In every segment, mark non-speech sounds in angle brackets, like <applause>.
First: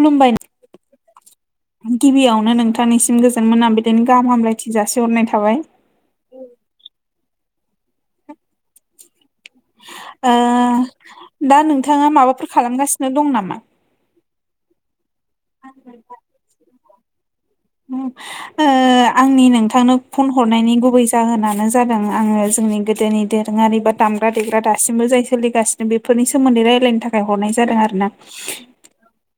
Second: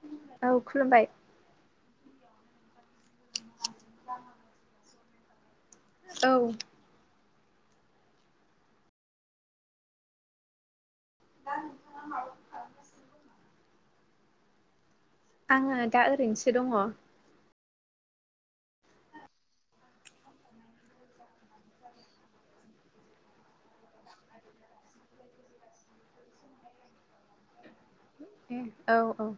खुलुमबाय। औ खुलुमबाय। गिबियावनो नोंथांनिसिम गोजोन मोना बिदिनो गाहाम हामलायथि जासिहरनाय थाबाय। औ। ओ दा नोंथाङा माबाफोर खालामगासिनो दं नामा? आङो दा ओरैनोसो दङ। ओम ओ आंनि नोंथांनो फन हरनायनि गुबै जाहोनानो जादों आङो जोंनि गोदोनि दो रोङारि बा दामग्रा देग्रा दासिमबो जाय सोलिगासिनो बेफोरनि सोमोन्दै रायजलायनो थाखाय हरनाय जादों आरो ना। ए औ औ।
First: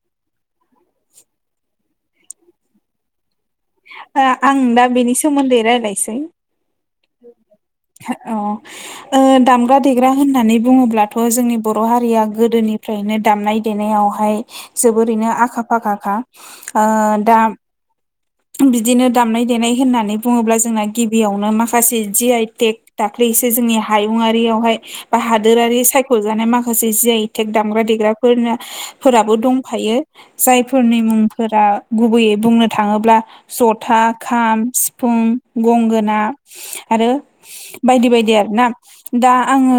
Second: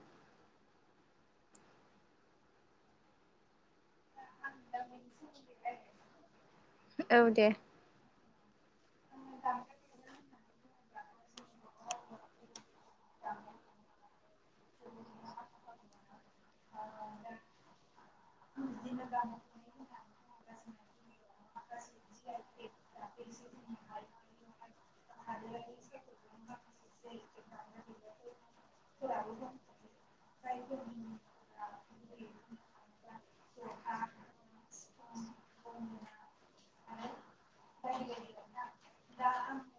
ओ आं दा बेनि सोमोन्दै रायज्लायसै। औ दे। औ ओ दामग्रा देग्रा होननानै बुङोब्लाथ' जोंनि बर' हारिया गोदोनिफ्रायनो दामनाय देनायावहाय जोबोरैनो आखा फाखाखा ओ दा बिदिनो दामनाय देनाय होननानै बुङोब्ला जोंना गिबियावनो माखासे जि आइ टेक दाख्लैसो जोंनि हायुङारियावहाय बा हादोरारि सायख'जानाय मा खासे जि आइटेक दामग्रा देग्राफोरना फोराबो दंफायो। जायफोरनि मुंफोरा गुबैयै बुंनो थाङोब्ला जथा खाम सिफुं गंगोना आरो बायदि बायदि आरो ना। दा आङो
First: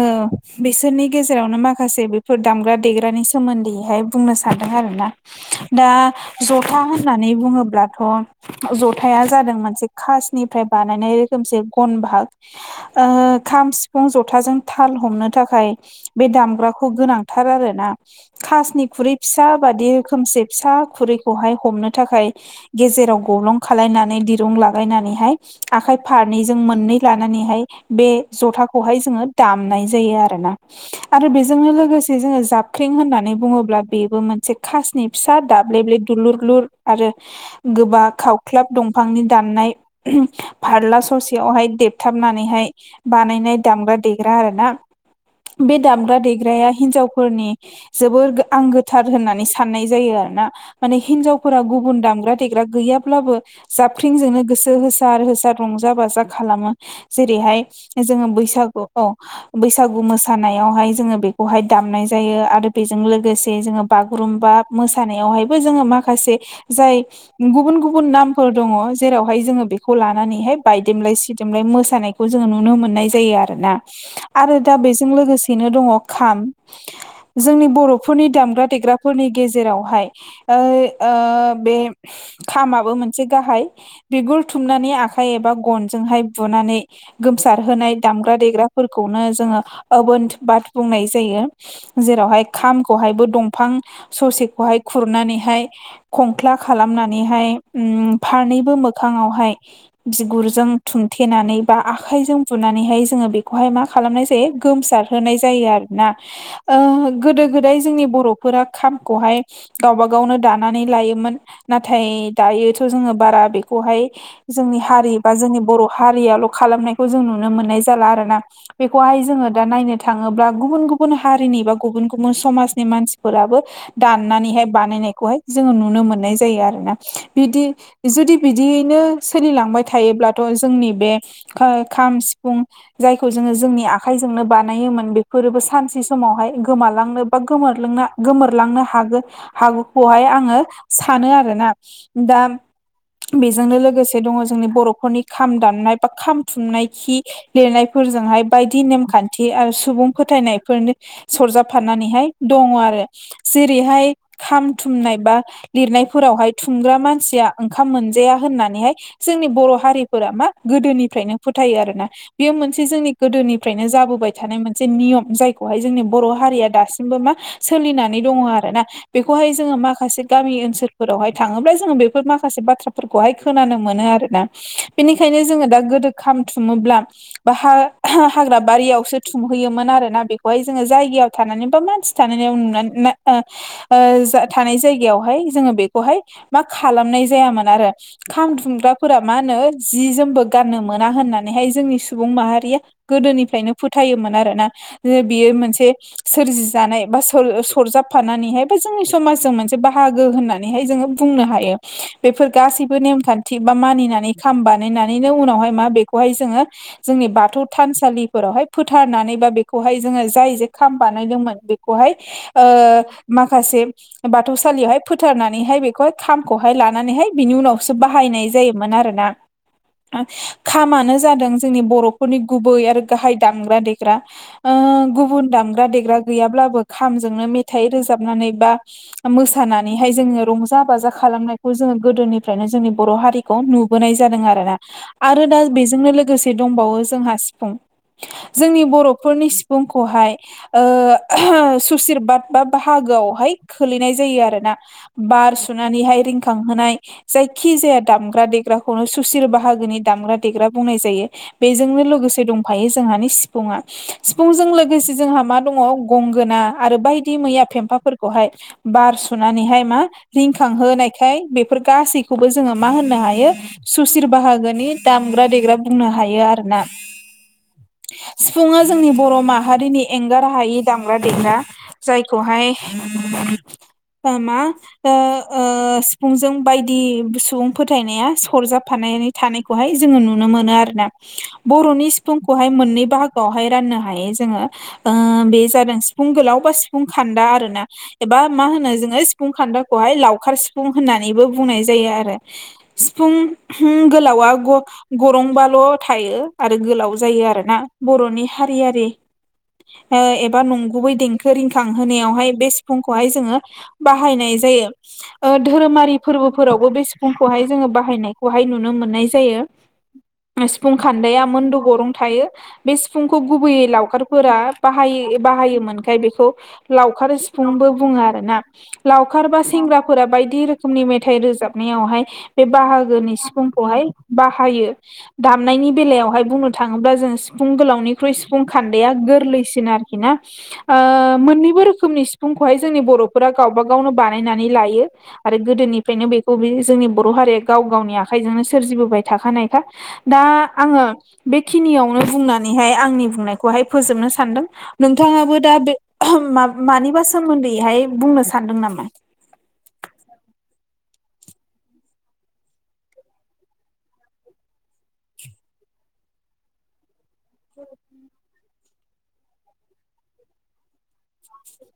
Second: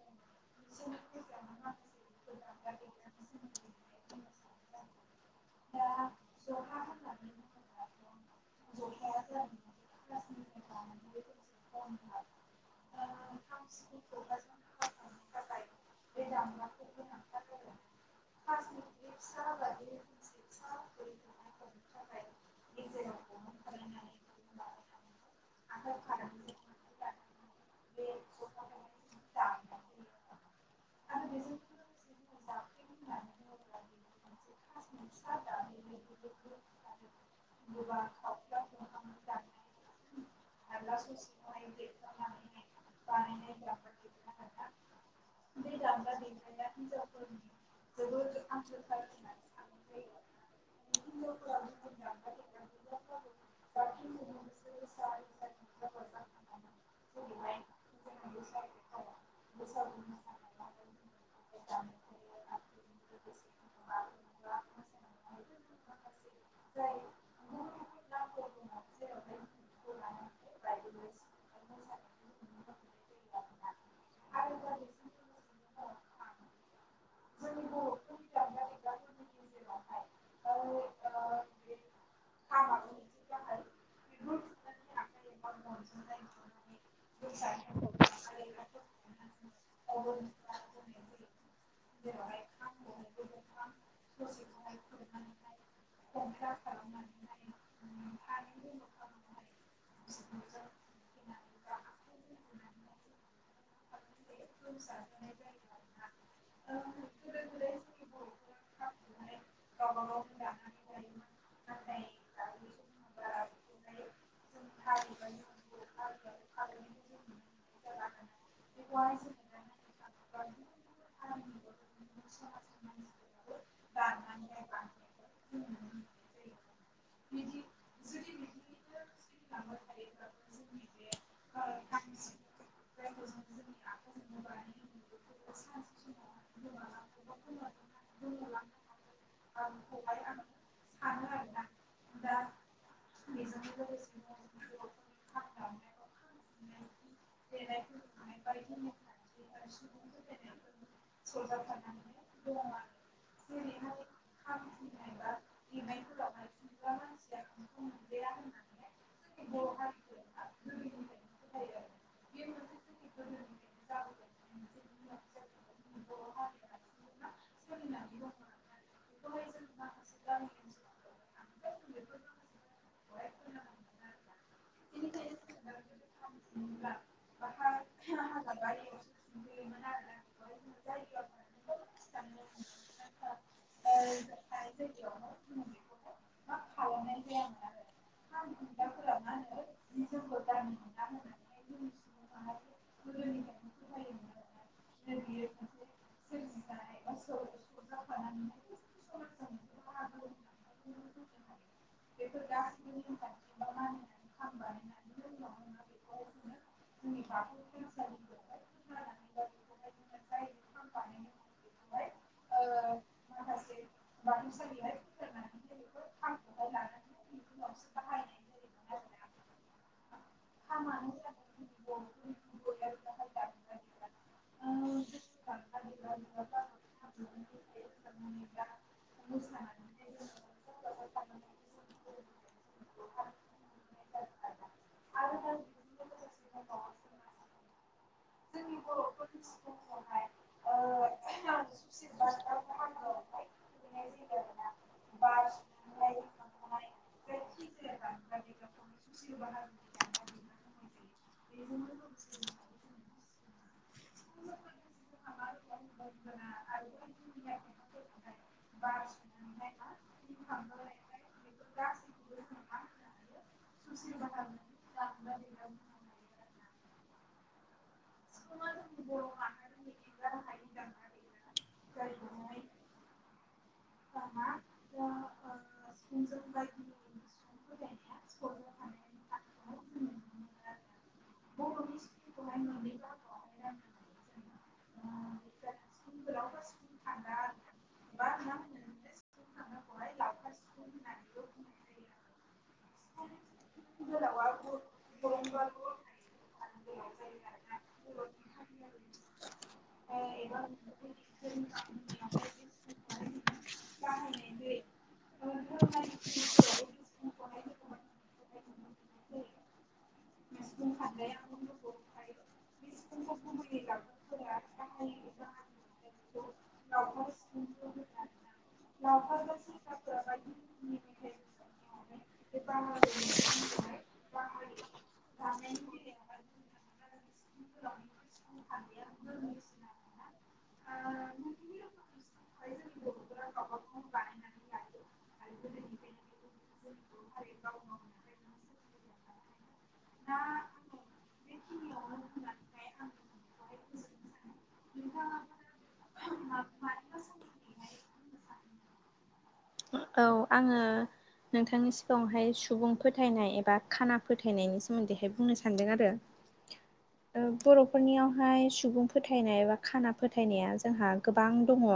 बिसोरनि गेजेरावनो माखासे बेफोर दामग्रा देग्रानि सा सोमोन्दैहाय बुंनो सानदों आरो ना। दा जथा होननानै बुङोब्लाथ' जथाया जादों मोनसे खासनिफ्राय बानायनाय रोखोमसे गन भाग। ओ खाम सिफुं जथाजों थाल हमनो थाखाय बे दामग्राखौ गोनांथार आरोना खासनि खुरै फिसा बादि रो खोमसे फिसा खुरैखौहाय हमनो थाखाय गेजेराव ग्लं खालायनानै दिरुं लालायनानैहाय आखाइ फारनैजों मोननै लानानैहाय बे जथाखौहाय जोङो दामनाय जायो आरोना। आरो बेजोंनो लोगोसे जोङो जाबखें होननानै बुङोब्ला बेबो मोनसे खासनि फिसा दाब्लेब्ले दुलुर लुर आरो गोबा खावख्लाब दंफांनि दाननाय फारला ससेयावहाय देब हुथाबनानैहाय बानायनाय दामग्रा देग्रा आर ना बे दामग्रा देग्राया हिनजावफोरनि जोबोर आंगोथार होननानै सान साननाय जायो आरो ना माने हिनजावफोरा गुबुन दामग्रा देग्रा गैया थब्लाबो जाबाख्रिंजोंनो गोसो होसा आरो होसा रंजा बाजा खालामो। जेरैहाय जोंङो बैसागु औ बैसागु मोसानायावहाय जोंङो बेखौहाय दामनाय जायो। आरो बेजों लोगोसे जोङो बागुरुम्बा मोसानायावहायबो जोंङो माखासे जाय गुबुन गुबुन गुबुन नामफोर दंङ जेरावहाय जोङो बेखौ लानानैहाय बायदेमलाय सिदेमलाय मोसानाय खौ जोंङो नुनो मोननाय जायो आरोना आरो दा बेजों लोगोसेनो दङ खाम जोंनि बर'फोरनि दामग्रा देग्राफोरनि गेजेरावहाय ओयै ओ बे खामाबो मोनसे गाहाय बिगुर थुमनानै आखाइ एबा गनजोंहाय बुनानै गोमसार होनोनाय दामग्रा देग्राफोरखौनो जोंङो बोन बाद बुंनाय जायो। जेरावहाय खामखौहायबो दंफां ससेखौहाय खुरनानैहाय खंख्ला खालामनानैहाय ओम फारनैबो मोखाङावहाय बिगुरजों थुमथेनानै बा आखाइजों बुनानैहाय जोंङो बेखौहाय मा खालामनाय जायो गोमसार होनाय जायो आरोना ओ गोदो गोदाय जोंनि बर'फोरा खामखौहाय गावब गावनो दानानै लायोमोन नाथाय दायोथ' जोंङो बारा बेखौहाय जोंनि हारि बा जोंनि बर' हारियाल' खालामनायखौ जों नुनो मोननाय जाला आर ना। बेखौहाय जोंङो दा नायनो थाङोब्ला गुबुन गुबुन हारिनि बा गुबुन गुबुन समाजनि मानसिफोराबो दाननानैहाय बानायनायखौहाय जोंङो नुनो मोननाय जायो आरो ना। बिदि जुदि बिदियैनो सोलिलांबाय थायोब्लाथ' जोंनि बे ओ खाम सिफुं जायखौ जोंङो जोंनि आखाइजोंनो बानायोमोन बेफोरोबो सानसे समावहाय गोमालांनो बा गोमोरलोंना गोमोरलांनो हागोन हागौखौहाय आंङो सानो आरोना। दा बेजोंनो लोगोसे दङ जोंनि बर'फोरनि खाम दामनाय बा खाम थुमनाय खि लिरनायफोरजोंहाय बायदि नेमखान्थि आरो सुबुं फोथायनायफोरनो सरजाबफानानैहाय दङ आरो जेरैहाय खाम थुमनाय बा लिरनायफोरावहाय खुमग्रा मानसिया ओंखाम मोनजाया होननानैहाय जोंनि बर' हारिफोरा मा गोदोनिफ्रायनो फोथायो आरो ना बेयो मोनसे जोंनि गोदोनिफ्रायनो जाबोबाय थानाय मोनसे नियम जायखौहाय जोंनि बर' हारिया दासिमबो मा सोलिनानै दङ आरो ना बेखौहाय जोंङो माखासे गामि ओनसोलफोरावहाय थाङोब्ला जोंङो बेफोर माखासे बाथ्राफोरखौहाय खोनानो मोनो आरोना। बेनिखायनो जोंङो दा गोदो खामथुमोब्ला बा ह हाग्राबारियावसो थुमहैयोमोन आरोना बेखौहाय जोंङो जायगायाव थानानै बा मानसि थानायाव नुनानै ओ थानाय जायगायावहाय जोंङो बे खौहाय मा खालामनाय जायामोन आरो खाम दुंग्राफोरा मा होनो जि जोमबो गाननो मोना होननानैहाय जोंनि सुबुं माहारिया गोदोनिफ्रायनो फोथायोमोन आरोना ओ बियो मोनसे सोरजि जानाय बा सरजाबफानानैहाय बा जोंनि समाजजों मोनसे बाहागो होननानै हाय बुंनो हायो। बे फोरगासिबो नेमखानथि बा मानिनानै खाम बानायनानै उनाव हाय मा खौहाय जोङो। जोंनि बाथौ थानसालिफोरावहाय फोथारनानै बा बेखौहाय जोङो जाय जे खाम बानायदोंमोन बेखौहाय माखासे बाथौसालियावहाय फ फोथारनानैहाय बेखौहाय खामखौहाय लानानैहाय बिनि उनावसो बाहायनाय जायोमोन आरोना खामानो जादों जोंनि बर'फोरनि गुबै आरो गाहाय दामग्रा देग्रा ओ गुबुन दामग्रा देग्रा गैयाब्लाबो खामजोंनो मेथाइ रोजाबनानै बा मोसाना नानैहाय जोंङो रंजा बाजा खालामनायखौ जोंङो गोदोनिफ्रायनो जोंनि बर' हारिखौ नुबोनाय जादों आर आरोना आरो दा बेजोंनो लोगोसे दंबावो जोंहा सिफुं जोंनि बर'फोरनि सिफुंखौहाय ओ <unintelligible> सुसर बााद बा बाहागोआवहाय खोलैनाय जायो आर ना बार सुनानैहाय रिंखांहोनाय जायखि जाया दामग्रा देग्राखौनो सुसिल बाहागोनि दामग्रा देग्रा बुंनाय जायो बेजोंनो लोगोसे दंफायो जोंहानि सिफुङा सिफुंजों लोगोसे जोंहा मा दङ गंगोना आरो बायदि मैया फेम्फाफोरखौहाय ब <unintelligible> सनानैहाय मा रिंखां होनायखाय बेफोर गासैखौबो जोङो मा होननो हायो सुशिर बाहागोनि दामग्रा देग्रा बुंनो हायो आरोना सिफुङा जोंनि बर' माहारिनि एंगार हायि दामग्रा देग्रा जायखौहाय मा ओ ओ सिफुंजों बाय दि सुबुं फोथायनाया सरजाबफानानै थानायखौहाय जोङो नुनो मोनो आरो ना ब <unintelligible> फुंखौहाय मोननै बाहागोआवहाय राननो हायो जोङो बे जादों सिफुं गोलावबा सिफुं खान्दा आरो ना एबा मा होनो ज नोङो सिफुं खान्दाखौहाय लावखार सिफुं होननानैबो बुंनाय जायो आरो सिफुं गोलावा गरंबाल' थायो आरो गोलाव जायो आरो ना बर'नि हारियारि एबा नंगुबै देंखो रिंखां होनायावहाय बे सिफुंखौहाय जोङो बाहायनाय जायो धोरोमारि फोरबोफोरावबो बे सिफुंखौहाय जोङो बाहायनायखौहाय नुनो मोननाय जायो सिफुं खान्दाया मोनदु गरुं थायो बे सिफुंखौ गुबैयै लावखारफोरा बाहाय बाहायोमोनखाय बेखौ लावखार सिफुंबो बुङो आरो ना लावखार बा सेंग्राफोरा बायदि रोखोमनि मेथाइ रोजाबनायावहाय बे बाहागोनि सिफुंखौहाय बाहायो दामनायनि बेलायावहाय बुंनो थाङोब्ला जों सिफुं गोलावनिख्रुइ सिफुं खान्दैआ गोरलैसिन आरोखि ना ओ मोननैबो रोखोमनि सिफुंखौहाय जोंनि बर'फोरा गावबा गावनो बानायनानै लायो आरो गोदोनिफ्रायनो बेखौ बे जोंनि बर' हारिया गाव गावनि आखाइजोंनो सोरजिबोबाय थाखानाय दा आङो बेखिनियावनो बुंनानैहाय आंनि बुंनायखौहाय फोजोबनो सान्दों नोंथाङाबो दा बे मानिबा सोमोन्दैहाय बुंनो सानदों नामा औ आङो नोंथांनि सिगाङावहाय सुबुं फोथायनाय एबा खाना फोथायनायनि सोमोन्दैहाय बुंनो सानदों आरो <inaudible> बर'फोरनियावहाय सुबुं फोथायनाय बा खाना फोथायनाया जोंहा गोबां दङ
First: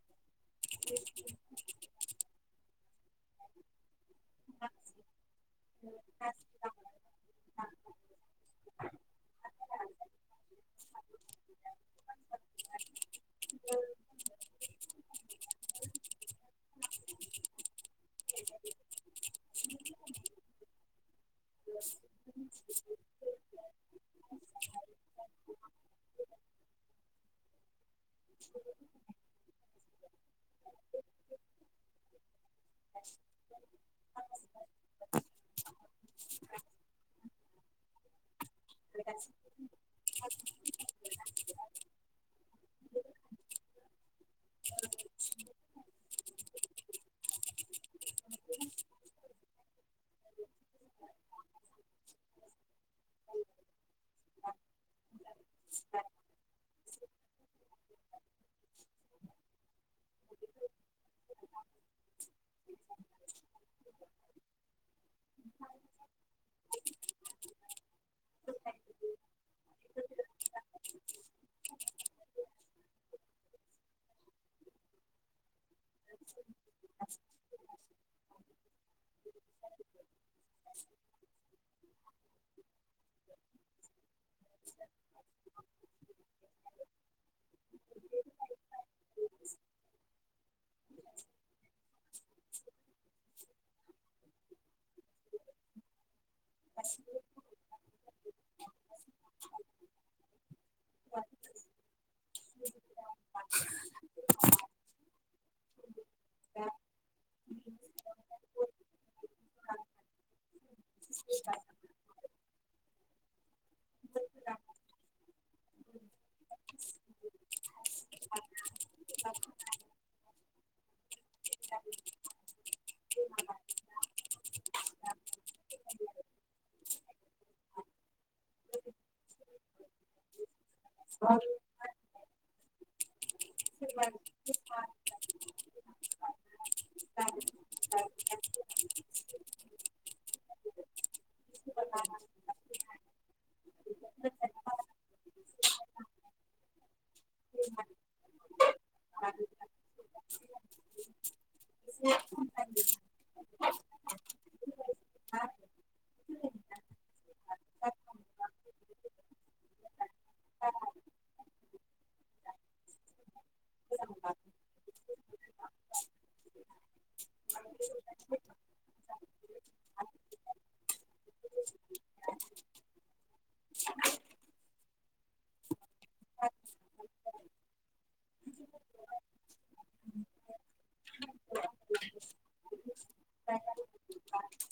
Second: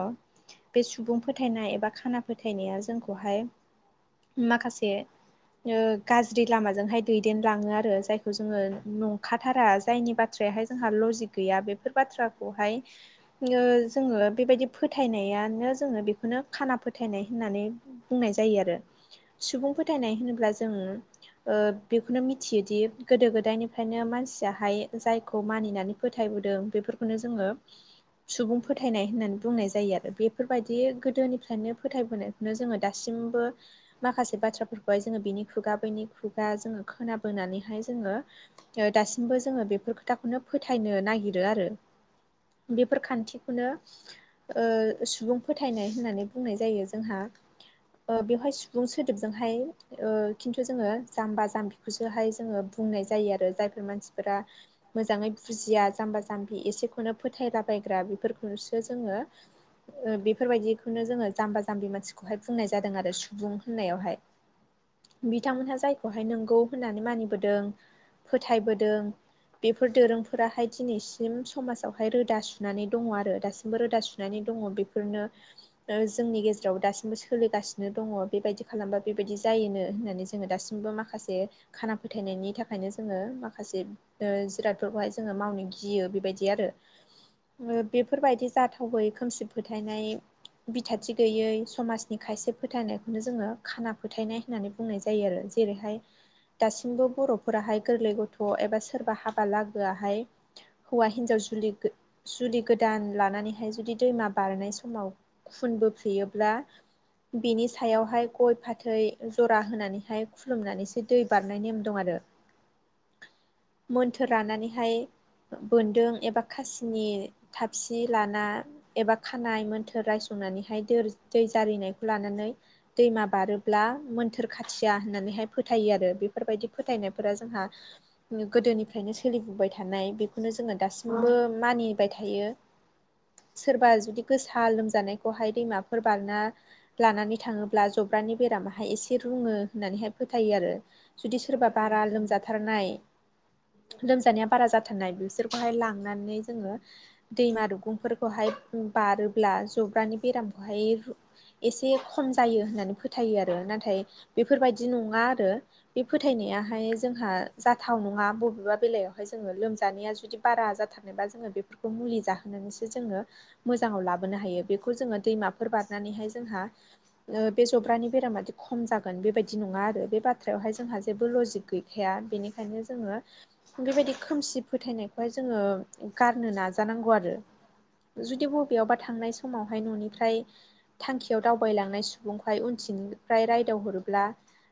बे सुबुं फोथायनाय एबा खाना फोथायनाया जोंखौहाय माखासे गाज्रि लामाजोंहाय दैदेन लाङो आरो जायखौ जोङो नंखाथारा जायनि बाथ्रायाहाय जोंहा लजिक गैया बेफोर बाथ्रा अ हायो जोङो बेबायदि फोथायनायानो जोङो बेखौनो खाना फो फोथायनाय होननानै बुंनाय जायो आरो सुबुं फोथायनाय होनोब्ला जोङो ओ बेखौनो मिथियोदि गोदो गोदायनिफ्रायनो मानसियाहाय जायखौ मानिनानै फोथायबोदों बेफोरखौनो जोङो <inaudible> सुबुं फोथायनाय होननानै बुंनाय जायो आरो बेफोरबायदि गोदोनिफ्रायनो फोथायबोनायखौनो जोङो दासिमबो माखासे बाथ्राफोरखौहाय जोङो बिनि खुगा बैनि खुगा जोङो खोनाबोन नानैहाय जोङो दासिमबो जोङो बेफोर खोथाखौनो फोथायनो नागिरो आरो बेफोर खान्थिखौनो सुबुं फोथायनाय होननानै बुंनाय जायो जायो जोंहा बेवहाय सुबुं सोदोबजोंहाय खिन्थु जोङो जाम्बा जाम्बिखौसोहाय जोङो बुंनाय जायो आरो जायफोर मानसिफोरा मोजाङै बुजिया जाम्बा जाम्बि एसेखौनो फोथायलाबायग्रा बेफोरखौ जोङो ओ बेफोरबायदि जाम्बा जाम्बि मानसिखौहाय बुंनाय जादों आरो सुबुं होननायावहाय बिथांमोनहा जायखौहाय नंगौ होननानै मानिबोदों। फोथायबोदों बेफोर दोरोंफोराहाय दिनैसिम समाजावहाय रोदा सुनानै दङ आरो दासिमबो रोदा सुनानै दङ बेफोरनो द जोंनि गेजेराव दासिमबो सोलिगासिनो दङ बेबायदि खालामबा बेबायदि जायोनो होननानै जोङो दासिमबो माखासे खाना फोथायनायनि थाखायनो जोङो माखासे जिरादफोरखौहाय जोङो मावनो गियो बेबायदि आरो। ओ बेफोरबायदि जाथावै खोमसि फोथायनाय खथि गैयै समाजनि खायसे फोथायनायखौनो जोङो खाना फोथायनाय होननानै बुंनाय जायो आरो जेरैहाय <inaudible> दासिमबो बर'फोराहाय गोरलै गथ' एबा सोरबा हाबा लागोआहाय हौवा हिनजाव जुलि जुलि गोदान लानानैहाय जुदि दैमा बारनाय समाव फुनबोफेयोब्ला बिनि सायावहाय गय फाथै जरा होनानैहाय खुलुमनानैसो दै बारनाय नेम दं आरो। <inaudible> मोन्थोर रानानैहाय बोन्दों एबा खासिनि थाबसि लाना एबा खानाय मोन्थोर रस फु संनानैहाय दै जारिनायखौ लानानै दैमा बारोब्ला मोन्थोर खाथिया होननानैहाय फोथायो आरो बेफोरबायदि फोथायनाय फोर जोंहा गोदोनिफ्रायनो सोलिबोबाय थानाय बेखौनो जोङो दासिमबो मानि थ सोरबा जुदि गोसा लोमजानाय दैमाफोर बारना लानानै थाङोब्ला जब्रानि बेरामाहाय एसे रुङो होननानैहाय फोथायो आरो जुदि सोरबा बारा लोमजाथारनाय लोमजानाया बारा जाथारनाय बिसोरखौहाय लांनानै जोङो दैमा दुगुंफोरखौहाय बारोब्ला जब्रानि बेरामखौहाय एसे खम जायो होननानै फोथायो आरो नाथाय बेफोरबायदि नङा आरो। बे फोथायनायाहाय जोंहा जाथाव नङा बबेबा बेलायावहाय जोङो लोमजानाया जुदि बारा जाथारनायबा जोङो बेफोरखौ मुलि जाहोनानैसो जोङो मोजाङाव लाबोनो हायो बे बेखौ जोङो दैमाफोर बारनानैहाय जोंहा बे जब्रानि बेरामादि खम जागोन बेबायदि नङा आरो बे बाथ्रायावहाय जोंहा जेबो लजिक गैया खाया बेनिखायनो जोङो बेबायदि खोमसि फोथायनायखौहाय जोङो गारनो नाजानांगौ आरो। जुदि बबेयावबा थांनाय समावहाय न'निफ्राय थांखियाव दावबायलांनाय सुबुंह उनथिनिफ्राय रायदावहरोब्ला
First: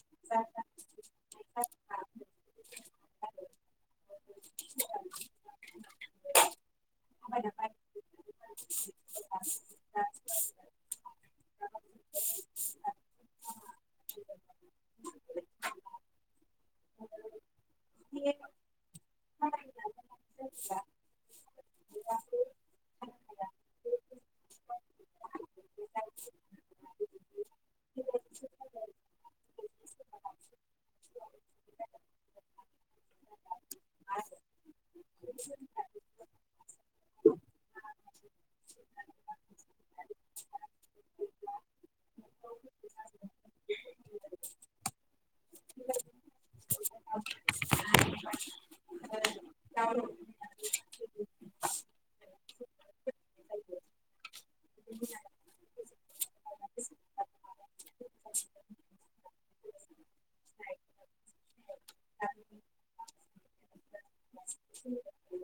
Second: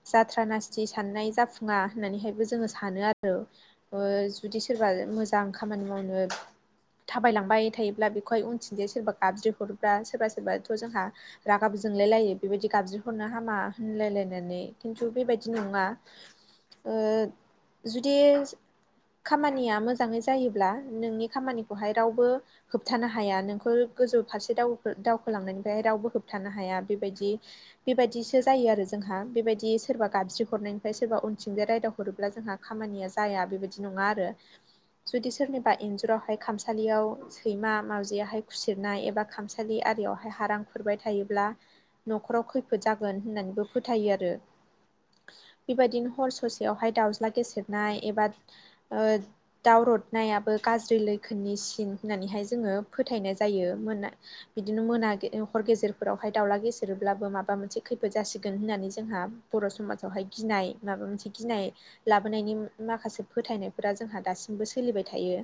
जाथ्रा नासथि साननाय जाफुङा होननानैहायबो जोङो सानो आरो। ओ जुदि सोरबा मोजां खामानि मावनो थाबायलांबाय थायोब्ला बेखौहाय उनथिनजै सोरबा गाबज्रि हरोब्ला सोरबा सोरबाथ' जोंहा रागाब जोंलाय लायो बेबायदि गाबज्रि हरनो हामा होनलायलायनानै खिन्थु बेबायदि नङा। ओ जुदि खामानिया मोजाङै जायोब्ला नोंनि खामानिखौहाय रावबो होबथानो हाया नोंखौ गोजौ फारसे दावखो दावखोलांनायनिफ्राय रावबो होबथानो हाया बेबायदि बेबायदिसो जायो आरो जोंहा बेबायदि सोरबा गाबज्रि हरनायनिफ्राय सोरबा उनथिंजाय रायदाव हरोब्ला जोंहा खामानिया जाया बेबायदि नङा आरो। जुदि सोरनिबा इन्जुरावहाय खामसालियाव सैमा मावाजियाहाय खुसिरनाय एबा खामसालि आरियावहाय हारां खुरबाय थायोब्ला न'खराव खैफोद जागोन होननानैबो फोथायो आरो। बेबायदिनो हर ससेयावहाय दाउज्ला गेसेेरनाय एबा ओ दाव रदनायाबो गाज्रि लैखोननि सिन होननानैहाय जोङो फोथायनाय जायो। मोना बिदिनो मोना हर गेजेरफोरावहाय दाउला गेजेरब्लाबो माबा मोनसे खैफोद जासिगोन होननानै जोंहा बर' समाजावहाय गिनाय माबा मोनसे गिनाय लाबोनायनि माखासे फोथायनायफोरा जोंहा दासिमबो सोलिबाय थायो।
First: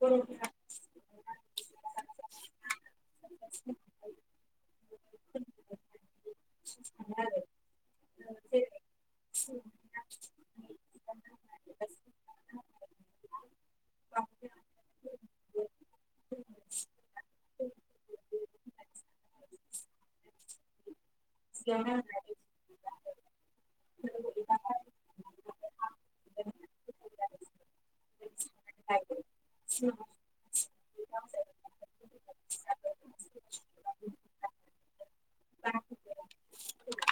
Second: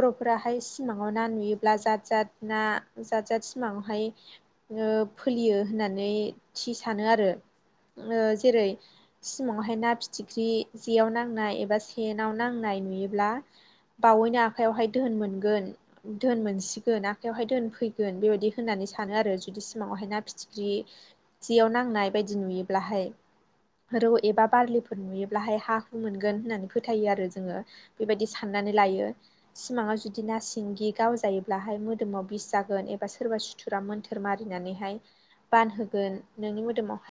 बर'फोरा सिमाङाव ना सानो नुयोब्ला जात जात ना जात जात सिमाङावहाय ओ फोलियो होननानै थि सानो आरो जेरै सिमाङावहाय ना फिथिख्रि जेयाव नांनाय एबा सेनाव नांनाय नुयोब्ला बावैनो आखायावहाय धोन मोनगोन, धोन मोनसिगोन आखायावहाय धोन फैगोन बेबायदि होननानै सानो आरो जुदि सिमाङावहाय ना फिथिख्रि जेयाव नांनाय बायदि नुयोब्लाहाय। जेरै रौ एबा बारलिफोर नुयोब्लाहाय हा हु मोनगोन होननानै फोथायो आरो जोङो बेबायदि साननानै लायो सिमाङाव जुदि ना सिंगि गावजायोब्लाहाय मो दोमाव बिस जागोन एबा सोरबा सुथुरा मोन्थोर मारिनानैहाय बानहोगोन नोंनि मोदोमाव